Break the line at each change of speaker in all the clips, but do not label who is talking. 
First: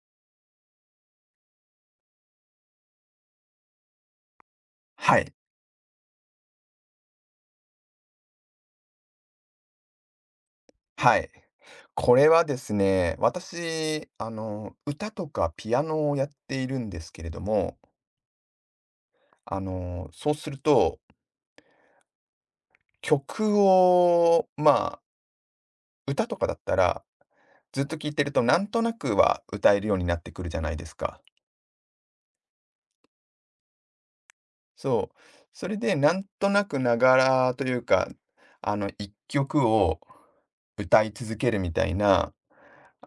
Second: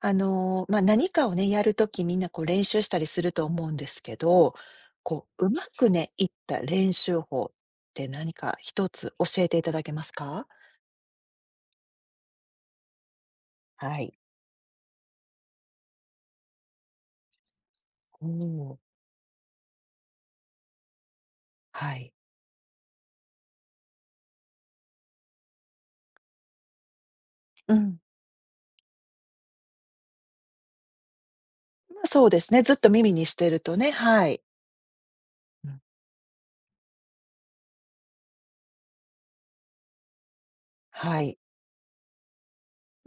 何かをね、やるときみんなこう練習したりすると思うんですけど、
は
こ
い、
う、うまくね、いった練習法って何か一つ教えていただけますか？
はい。これはですね、
は
私、
い。
歌とかピアノをやっているんですけれども、
おお、
そうすると、
はい。
曲を、歌とかだったら、
う
ずっと
ん。
聴いてると、なんとなくは歌えるようになってくるじゃないですか。
まあ、そうですね、ずっと耳にしてるとね、はい。
そう。そ
う
れ
ん、
で、なんとなくながらというか、一曲を歌い
は
続
い。
けるみたいな、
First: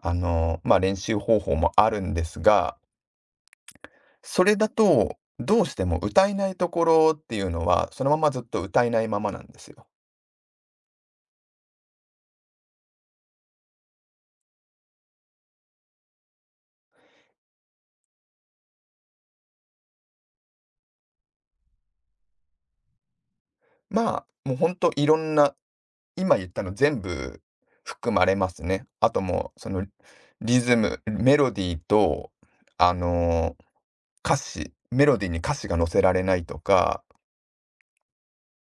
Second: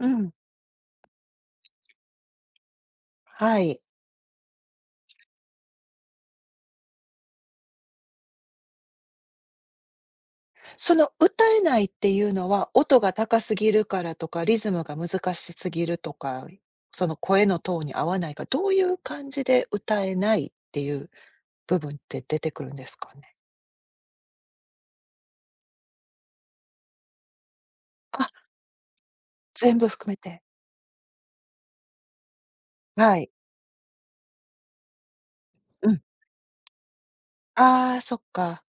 うん、
練習方法もあるんですが、
はい。
それだと、どうしても歌えないところっていうのは、そのままずっと歌えないままなんですよ。
その歌えないっていうのは、音が高すぎるからとか、リズムが難しすぎるとか、その声のトーンに合わないか、どういう感じで歌えないっていう部分って出てくるんですかね？
まもうほんといろんな、今言ったの全部含ま
あ、
れますね。あともう、そ
全部
の
含めて。
リズム、メロディーと、あ
はい。
の、歌詞、メロディーに歌詞が載
う
せ
ん。
られないとか、
ああ、そっか。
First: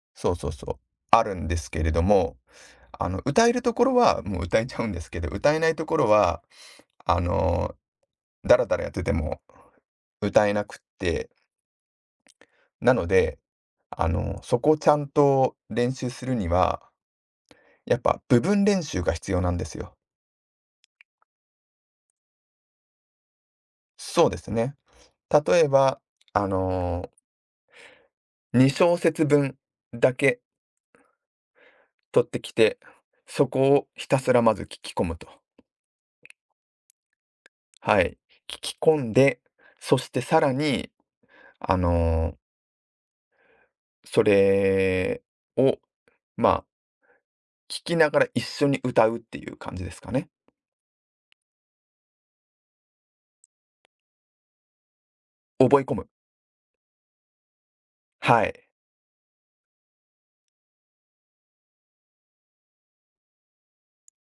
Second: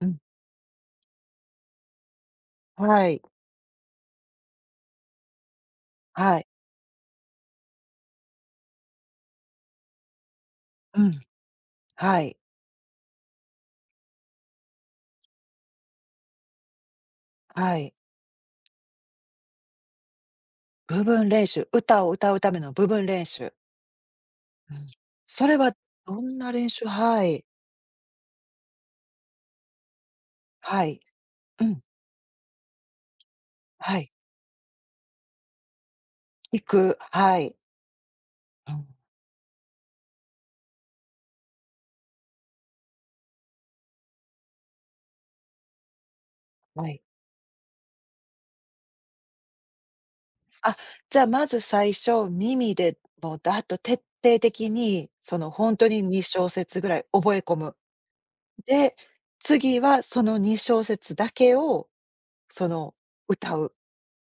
うん。
そうそうそう、あるんですけれども、
はい。
歌えるところはもう歌えちゃうんですけど、歌えないところ
は
は、
い。
あのダラダラやってても歌えなくっ
うん。
て、
はい。
なのでそこをちゃんと練習するには、
はい。
やっぱ部分練習が必要なんですよ。
部分練習、歌を歌うための部分練習。
そうです
う
ね。
ん。それ
例え
は
ば、
どん
あ
な練習
の
はい。
2小節分だけ
はい。うん。
取ってきて、そこを
は
ひ
い。
たすらまず聞き込むと。
聞く、はい。
はい。聞
う
き
ん、
込んで、そしてさらに、あのー、それを、まあ、
はい。
聞きながら一緒に歌うっていう感じですかね。
あ、じゃあ、まず最初、耳でもうだっと徹底的に、そのほん
覚え
と
込
に
む。
2小節ぐらい覚え込む。
はい。
で、次はその2小節だけを、その、歌う。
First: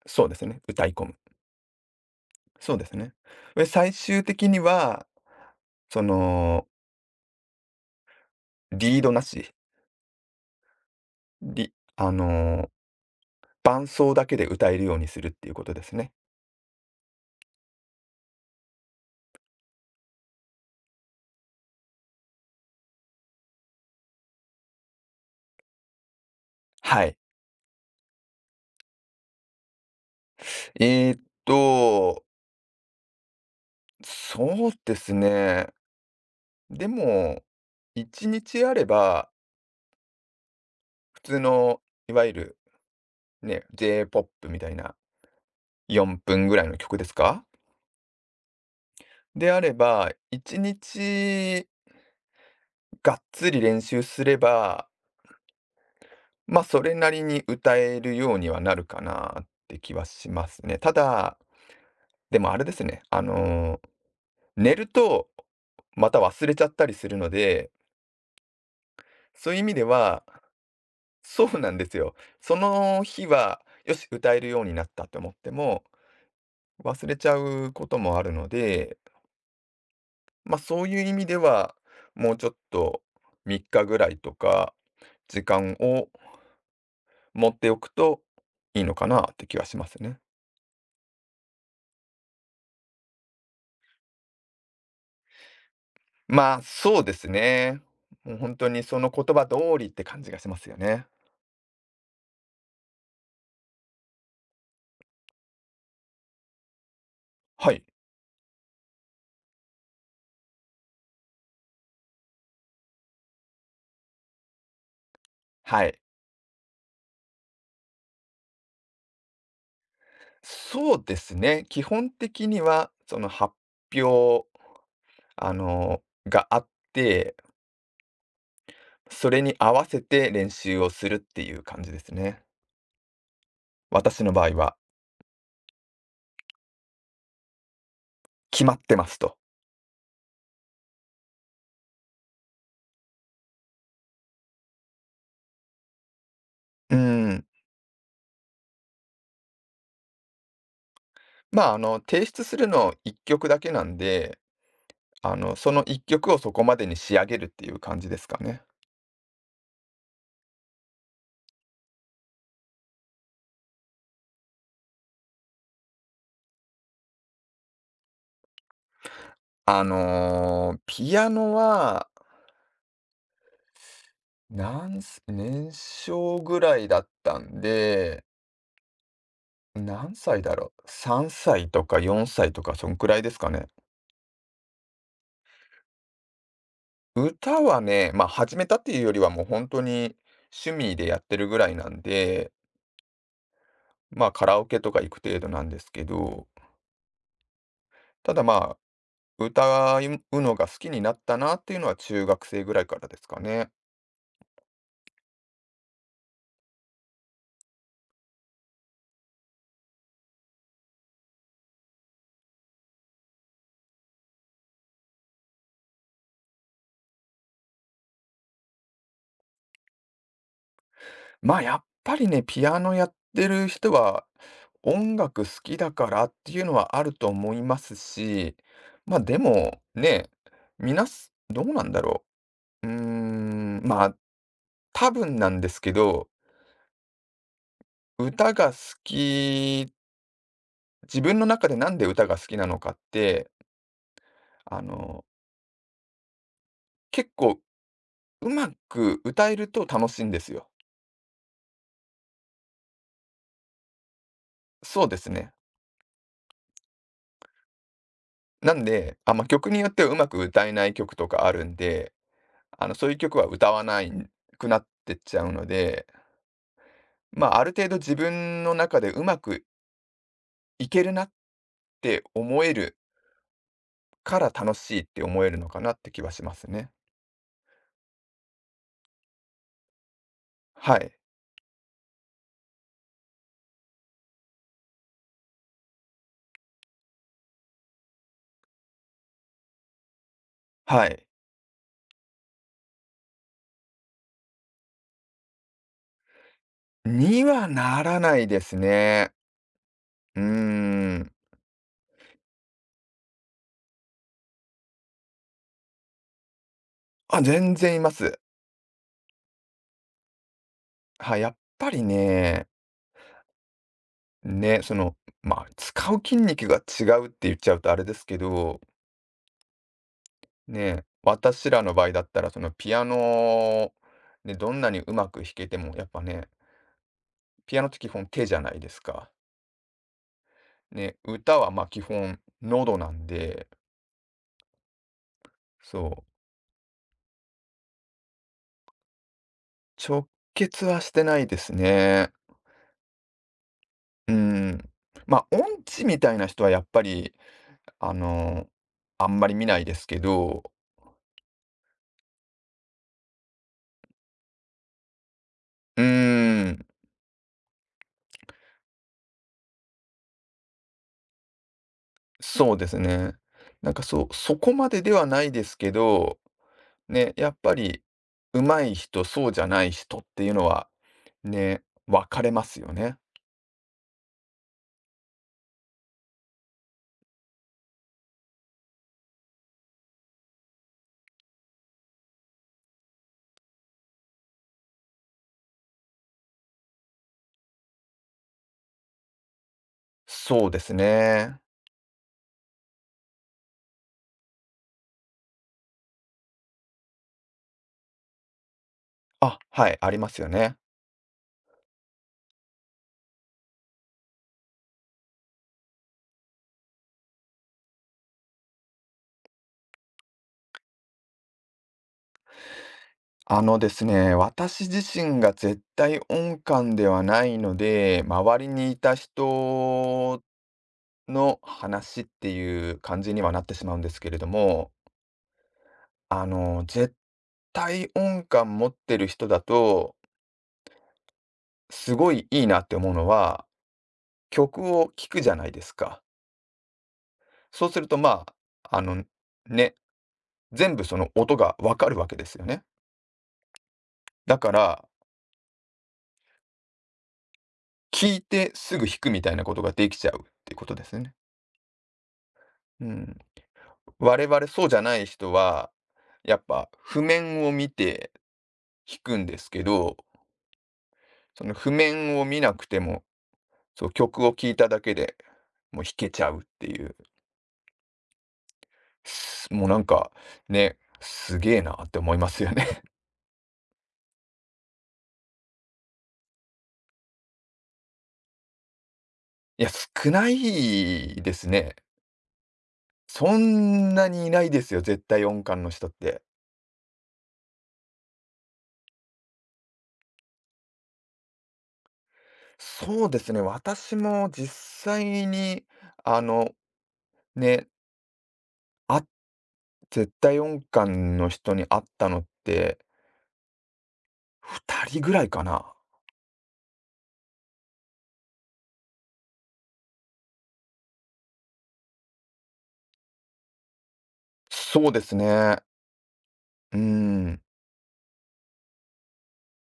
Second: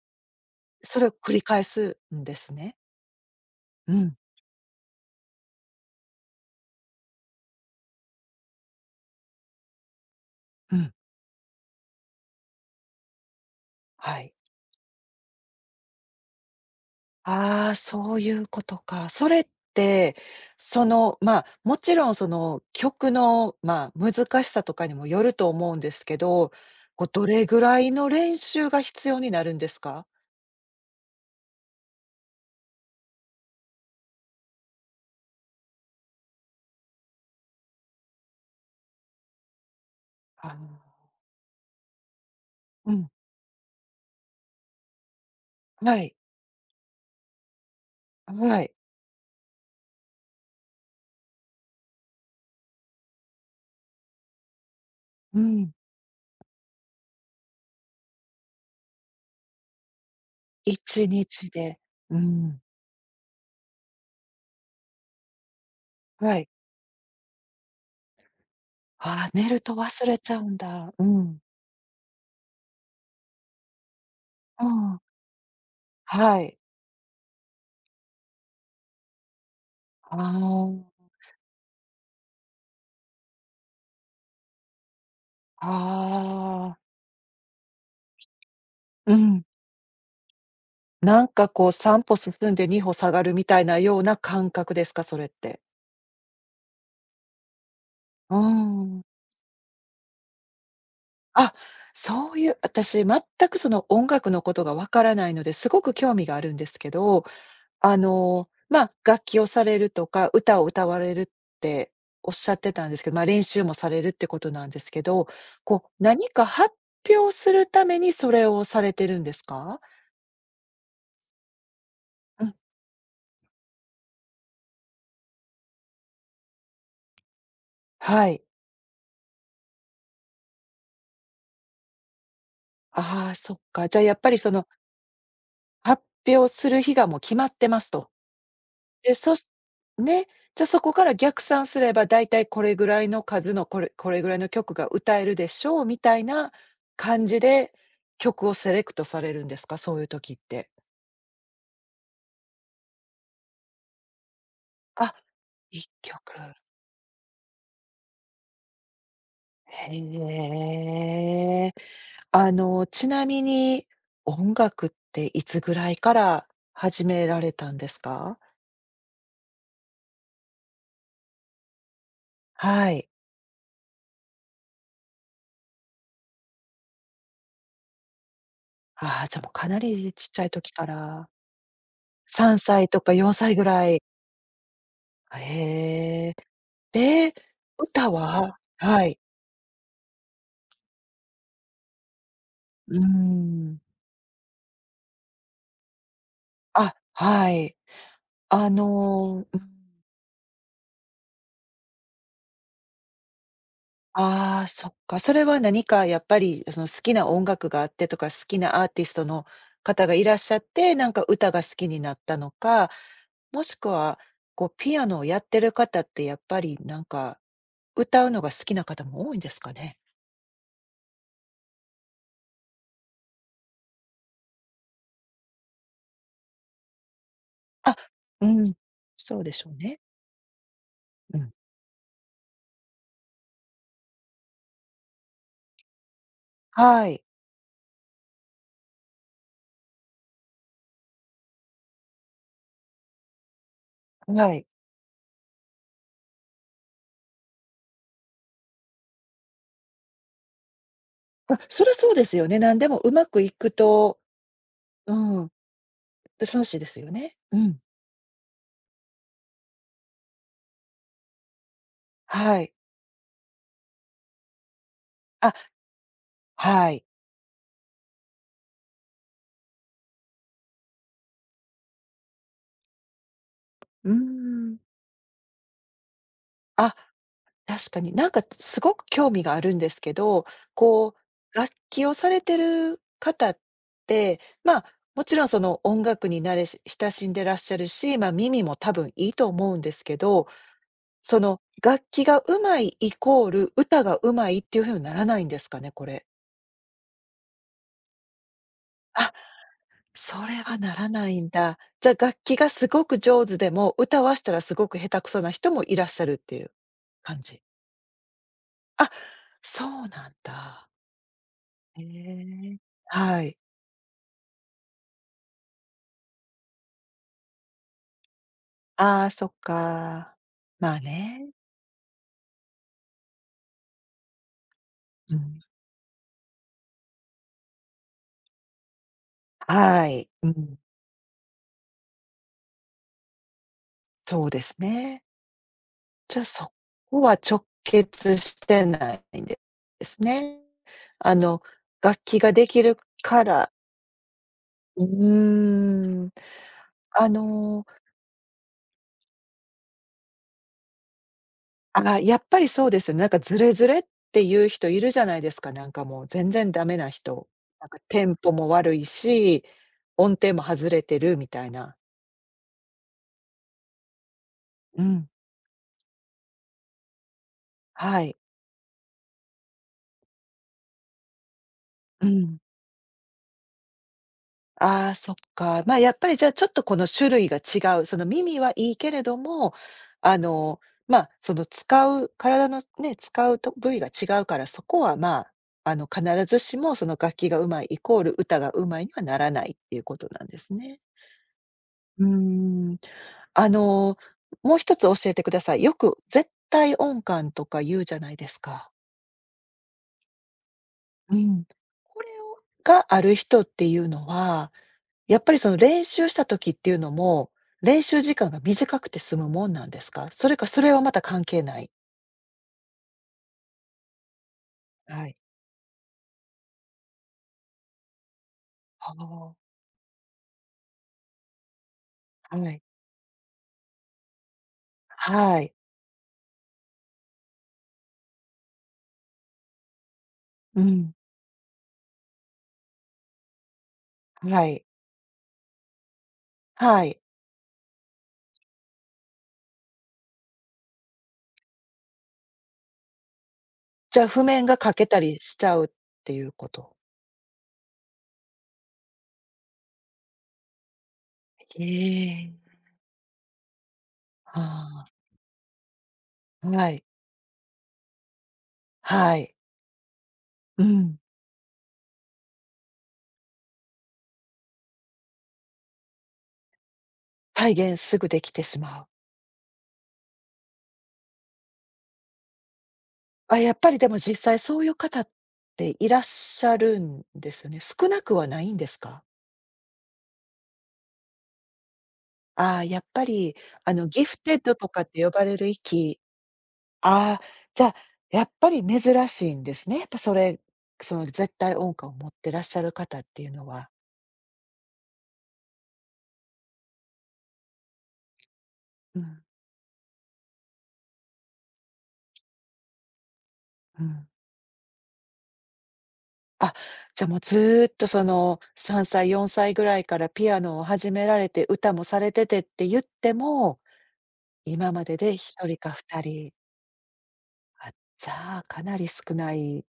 そうですね。歌い
そ
込
れを
む。
繰り返すんです
そ
ね。
うですね。で、最
うん、
終的にはその、リードなし、
うん、
りあの、伴奏
は
だ
い。
けで歌えるようにするっていうことですね。
ああ、そういうことか。それって、もちろんその曲の、まあ、難しさとかにもよると思うんですけど、
は
こう、
い。
どれぐらいの練習が必要になるんですか？
えーっと、そうですね。でも、一日あれば、
ああ、
普通の、いわゆる
うん、
ね、J-POP みたいな
はい、
4分ぐらいの曲ですか
はい、
であれば、一日がっつり練習すれば、
うん、
それなりに歌えるようにはなるかなって気はしますね。た
1
だ、
日で、う
でもあ
ん、
れですね、寝ると、また
は
忘
い。
れちゃったりするので、
ああ、寝
そうい
る
う意
と
味で
忘れ
は
ちゃうんだ。うん。
そうなんですよ。その日は、よし、歌えるよ
う
うになっ
ん。
たと思っても、
はい。
忘れちゃうこともあるので、そ
あ
ういう意味では、もうちょっと3日ぐらいとか、時間を
あ、ああ、
持っておくといいのか
う
なっ
ん。
て気はしますね。
なんかこう3歩進んで2歩下がるみたいなような感覚ですか？それって。
そうですね。
う
も
ー
う本当にそ
ん。
の言葉通りって感じがしますよね。
あ、そういう、私全くその音楽のことがわからないので、すごく興味があるんですけど、
はい。
楽器をされるとか、歌を歌われるっておっしゃってたんですけど、まあ、練習もされるってことなんですけど、こ
は
う、
い。
何か発表するためにそれをされてるんですか？
そうですね。基本
う
的
ん、
には、その発表、あの、があって、
はい。
それに合わせて練習をするっていう感じですね。
ああ、そっか。じゃあ、やっ
私
ぱ
の
りそ
場合
の、
は、
発表する日がもう決まってますと。
決まってま
で、
す
そ
と。
しね、じゃ、そこから逆算すれば、だいたいこれぐらいの数の、これこれぐらいの曲が歌えるでしょうみたいな
う
感じ
ん。
で、曲をセレクトされるんですか？そういう時って。
提出するの1曲だけなんで、
あ、
その
1
1曲
曲。
をそこまでに仕上げるっていう感じですかね。
へえ。あの、ちなみに、音楽っていつぐらいから始められたんですか？
ピアノは、
はい。
なんす、年少ぐらいだったんで、
ああ、じゃ、もうかなり
何
ちっち
歳
ゃい
だ
時
ろう。
から。
3歳とか4歳
3
とか、そ
歳
ん
と
く
か
らいで
4
すか
歳ぐ
ね。
らい。へえ。で、
歌は
歌
ね、始
は
めたっていう
は
よ
い。
りは、もう本当に趣味でやってるぐらいなんで、
うーん。
カラオケとか行く程度なんですけど、
あ、はい。
ただ、
あのうん。
歌うのが好きになったなっていうのは中学生ぐらいからですかね。
ああ、そっか。それは何かやっぱり、その、好きな音楽があってとか、好きなアーティストの方がいらっしゃって、なんか歌が好きになったのか、もしくは、こう、ピアノをやってる方ってやっぱり、なんか、歌うのが好きな方も多いんですかね？
やっぱりね、ピアノやってる人は、音楽好きだからっていうのはあると思いま
あ、
す
う
し、
ん、そ
で
うでしょう
も、
ね。
ね、みなす
うん。
どうなんだろう。うーん、多分なんですけど、
はい、
歌が好き自分の中でなんで歌が好きなのかって、
はい。
あの、結構うまく歌えると楽しいんですよ。
あ、そりゃそうですよね。何でもうまくいくと、
そう
う
です
ん、
ね。
楽しいですよね。うん、
なんで、曲によってはうまく歌えない曲とかあるんで、
はい。
そういう曲は歌わないくなってっちゃう
あ、
ので、
はい。
ある程度自分の中でうまくいけるなって思える
うー
から楽
ん。
しいって思えるのかなって気はしますね。
あ確かに、なんかすごく興味があるんですけど、
は
こ
い。
う、楽器をされてる方って、まあ、もちろんその音楽に慣れし親しんでらっしゃるし、ま、耳も多分いいと思うんですけど、
はい。
その楽器が上手いイコール歌が上手いっていう風にならないんですかね、これ。
にはならないです
あ、
ね。
そ
うー
れはならな
ん。
いんだ。じゃ、あ楽器がすごく上手でも、歌わしたらすごく下手くそな人もいらっしゃるっていう感
あ、
じ。
全然います。
あ、そうなんだ。
はい、やっぱ
へ
りね、
え、はい。
ね、その、使う筋肉が違うって言っちゃうとあれですけど、
ああ、そっか。まあ
ね、
ね。
私らの場合だったら、そのピアノ、ね、どんなにうま
う
く弾
ん。
けても、やっぱね、ピアノって基本手じゃないですか。
はい。うん。
ね、歌はまあ基本喉なんで、
そうですね。
そう、
じゃあ、そこは直結してないんでです
直
ね。
結はして
あ
ないで
の、
す
楽
ね。
器ができるから
うん。
う
音痴み
ーん。
たいな人はやっぱ
あ
り
の、
あの、あんまり見ないですけど、
あやっぱりそうですよね。なんかズレズレっていう人いるじゃないですか、なん
う
か
ー
もう全然ダ
ん、
メな人。なんかテンポも悪いし、音程も外れてるみたいな。
そうですね。なんかそう、そこま
う
ででは
ん、
ないですけど、ね、やっぱり
はい。
上手い人、そうじゃない人っていうのは、ね、
う
分かれ
ん。
ますよね。
ああ、そっか。まあ、やっぱりじゃあ、ちょっとこの種類が違う。その耳はいいけれども、あの、その使う体のね、使うと部位が違うから、そこはまあ、あの、必ずしもその楽器が上手いイコール歌が上手いにはならないっていうことなんで
そう
す
です
ね。
ね。
うーん。あの、もう一つ教えてください。よく絶対音感とか言うじゃないですか。
あ、はい、ありますよね。
うん。これをがある人っていうのはやっぱりその練習した時っていうのも、練習時間が短くて済むもんなんですか？それか、それはまた関係ない？
ですね、私自
はい。
身が絶対音感ではないので、周りにいた
は
人の話って
あ、はい。
いう感じにはなってしまうんですけれども、
はい。
絶対音感持ってる人だと、
うん。
すごいいいなって思うのは、
はい。
曲を聴くじゃないですか。
はい。
そうすると、あ、あの、ね、全部その音がわかるわけですよね。
じゃあ譜
だ
面
か
が欠け
ら、
たりしちゃうっていうこと？
聞いてすぐ弾くみたいなことができちゃうっていうことですね。
ええ。
うん。我々そうじゃ
は
ない人は、やっ
あ、は
ぱ
い。
譜面を見て弾
は
くん
い。
ですけど、
うん。
その譜面を見なくても、そう、曲を聴いただけでもう弾けちゃうっていう。
体現すぐできてしまう。
すもうなんか、ね、すげえなって思いますよね。
あ、やっぱりでも実際そういう方っていらっしゃるんですよね。少なくはないんですか？
いや、少ないですね。
ああ、やっぱり、
そ
あの、
ん
ギ
な
フ
にい
テッ
ない
ド
で
と
す
か
よ、
って
絶
呼ば
対
れ
音
る
感の人っ
域
て。
ああ、じゃあ、やっぱり珍しいんですね。やっぱそれ、その絶対音感を持ってらっしゃる方っ
そうで
ていう
すね、
のは。
私も実際に、あの、ね、
う
あ
ん、
絶対音感の人に会ったのって、
うん。
2人ぐらいかな。
あ、じゃあもうずっとその3歳、4歳ぐらいからピアノを始められて、歌もされててって言っても、今ま
そう
で
です
で1人
ね。
か2人。
うん。
あ、じゃあ、かなり少ない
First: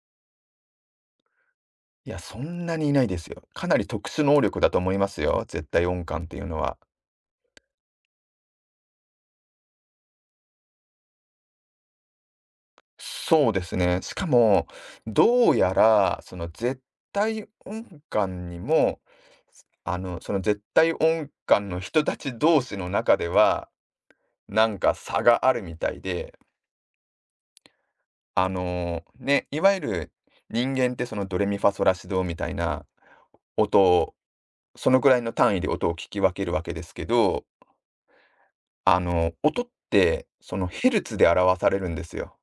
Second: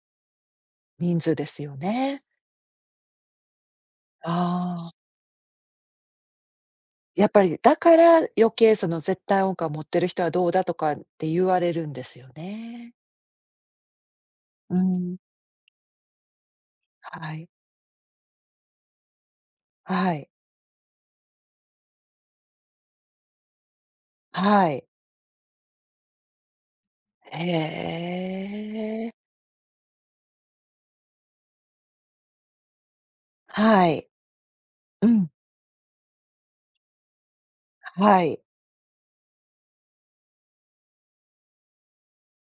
人数ですよ
いや、
ね。
そんなにいないですよ。かなり特殊能力だと
ああ
思いますよ、絶対音感っていうのは。
やっぱり、だから余計その絶対音感を持ってる人はどうだとかって言われるんですよね。
そうですね。しかも、
うん。
どうやら、その絶
は
対
い。
音感にも、
はい。
その絶対音感の人たち同士の中では、な
は
ん
い。
か差があるみたいで、
へえ。
いわゆる人間ってそのドレミファソラシドみたいな音
はい。
を、その
う
くらい
ん。
の単位で音を聞き分けるわけですけど、
はい。
音ってそのヘルツで表されるんですよ。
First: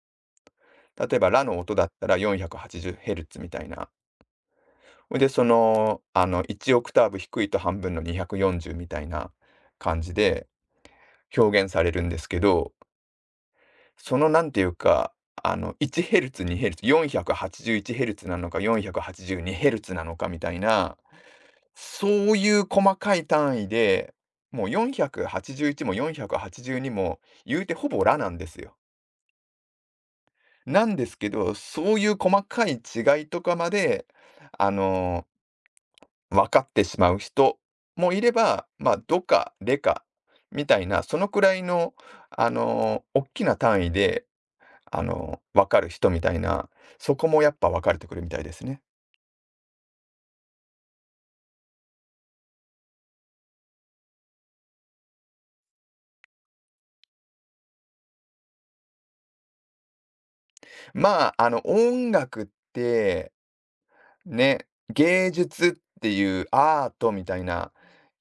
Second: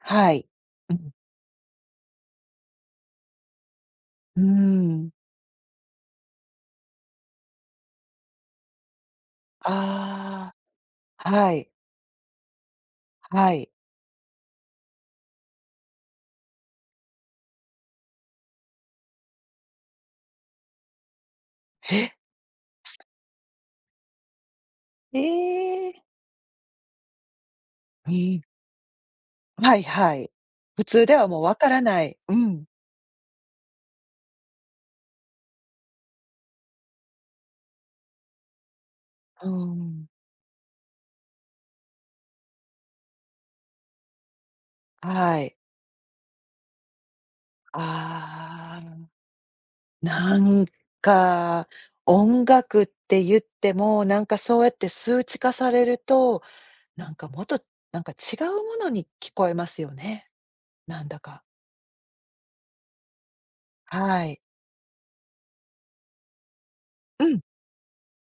はい。うん。
例えば、ラの音だったら 480Hz みたいな。
うーん。
で、その、1オクターブ低いと半分の240みたいな感じで
ああ、は
表
い。
現されるんですけど、
はい。
そのなんていうか、1ヘルツ、2ヘルツ、481ヘルツなのか、482ヘルツなのかみたいな、そ
え、
ういう細かい単位で、もう
え
481も
え。
482も言うてほぼ
う
ラなん
ん。
ですよ。
はいはい。普
なん
通
で
で
す
は
け
もう
ど、
わから
そう
な
いう
い。う
細
ん。
かい違いとかまで、あの分かってしまう人もいれば、ど
うー
かレか
ん。
みたいな、そのくらいの、大きな単位で、
はい。
分かる人みたいな、そこもやっぱ分かれてくるみたいです
あ
ね。
あ。なんか、音楽って言っても、なんかそうやって数値化されると、なんかもっと、なんか違うものに聞こえますよね、なんだか。
音楽って、
はい。
ね、芸術っていうアート
う
みた
ん、
いな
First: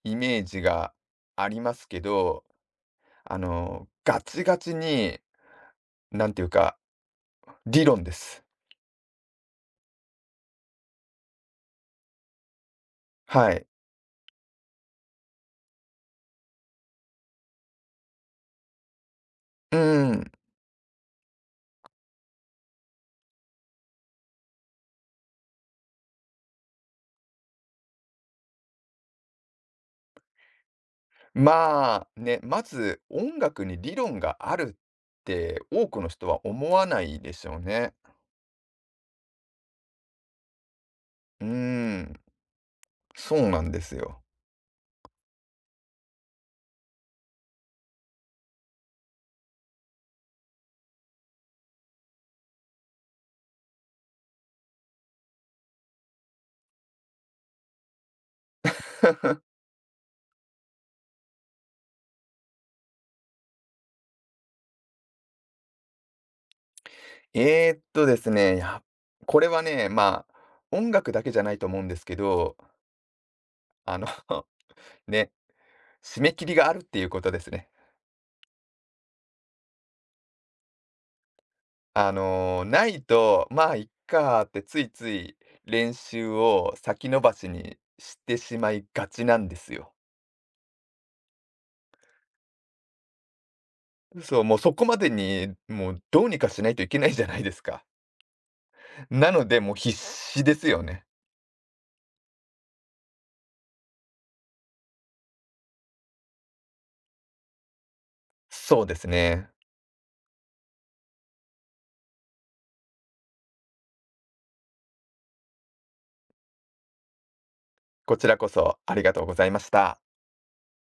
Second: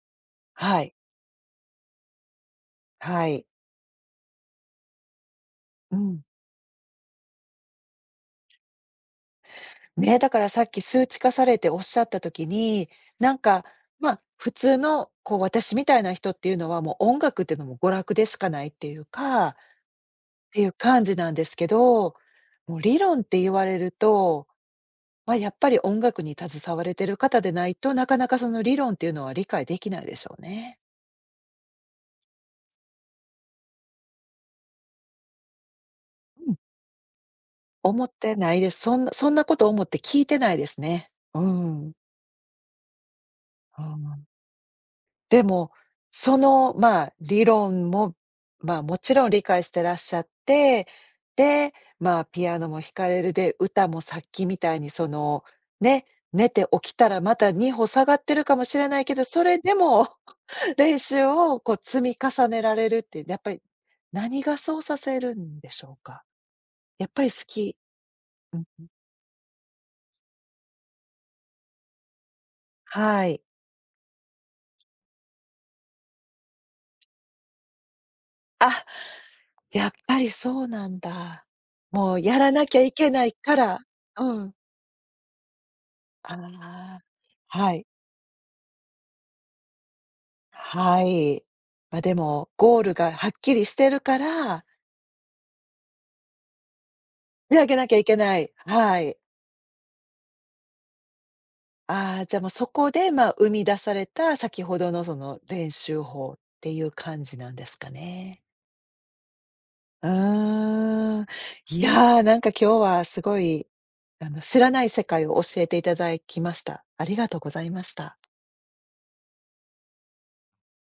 イメージ
は
が
い、
ありますけど、
はい。
ガチガチに、
うん。
なんていうか、理論です。
ね、だからさっき数値化されておっしゃった時に、なん
は
か、
い。
まあ、普通のこう私みたいな人っていうのは、もう音楽っていうのも娯楽でしかないっていうか、
う
っ
ん。
ていう感じなんですけど、もう理論って言われるとまあ、やっぱり音楽に携われてる方でないと、なかなかその理論っていうのは理解できないでしょうね。
ね、まず音楽に理論があるって多くの人は
うん。
思わないでしょうね。
思ってないです。そんなそんなこと思って聞いてないですね。う
うー
ん。
ん、そうなん
う
ですよ。
んでも、その、まあ、理論も、まあ、もちろん理解してらっしゃって、で、まあ、ピアノも弾かれる、で、歌もさっきみたいにその、ね、寝て起きたらまた2歩下がってるかもしれないけど、それでも練習をこう積み重ねられるって、やっぱり何がそうさせるんでしょうか？やっぱり好き
ですね、
うん、
これはね、音楽だけじゃないと思うんですけど、
はい。
あの ね、締め切りがあるっていうことですね。
あ、やっぱりそうなんだ。もうやらなきゃ
な
い
い
けない
と、
から
いっ
う
かーっ
ん。
てついつい練習
あ
を
あ、
先延ばし
は
に
い。
してしまいがちなんですよ。
はい。ま、でも、ゴールがはっきりしてるか
そう、もう
ら、
そこまでに、もうどうにかしないといけないじゃないで
仕
す
上げ
か。
なきゃいけない。はい。
なので、もう必死ですよね。
ああ、じゃあもうそこで、まあ、生み出された先ほどのその練習法っていう感じなんですかね。
そうですね。
ああ、いやー、なんか今日はすごい、あの、知らない世界を教えていただきました。ありがとうございまし
こ
た。
ちらこそありがとうございました。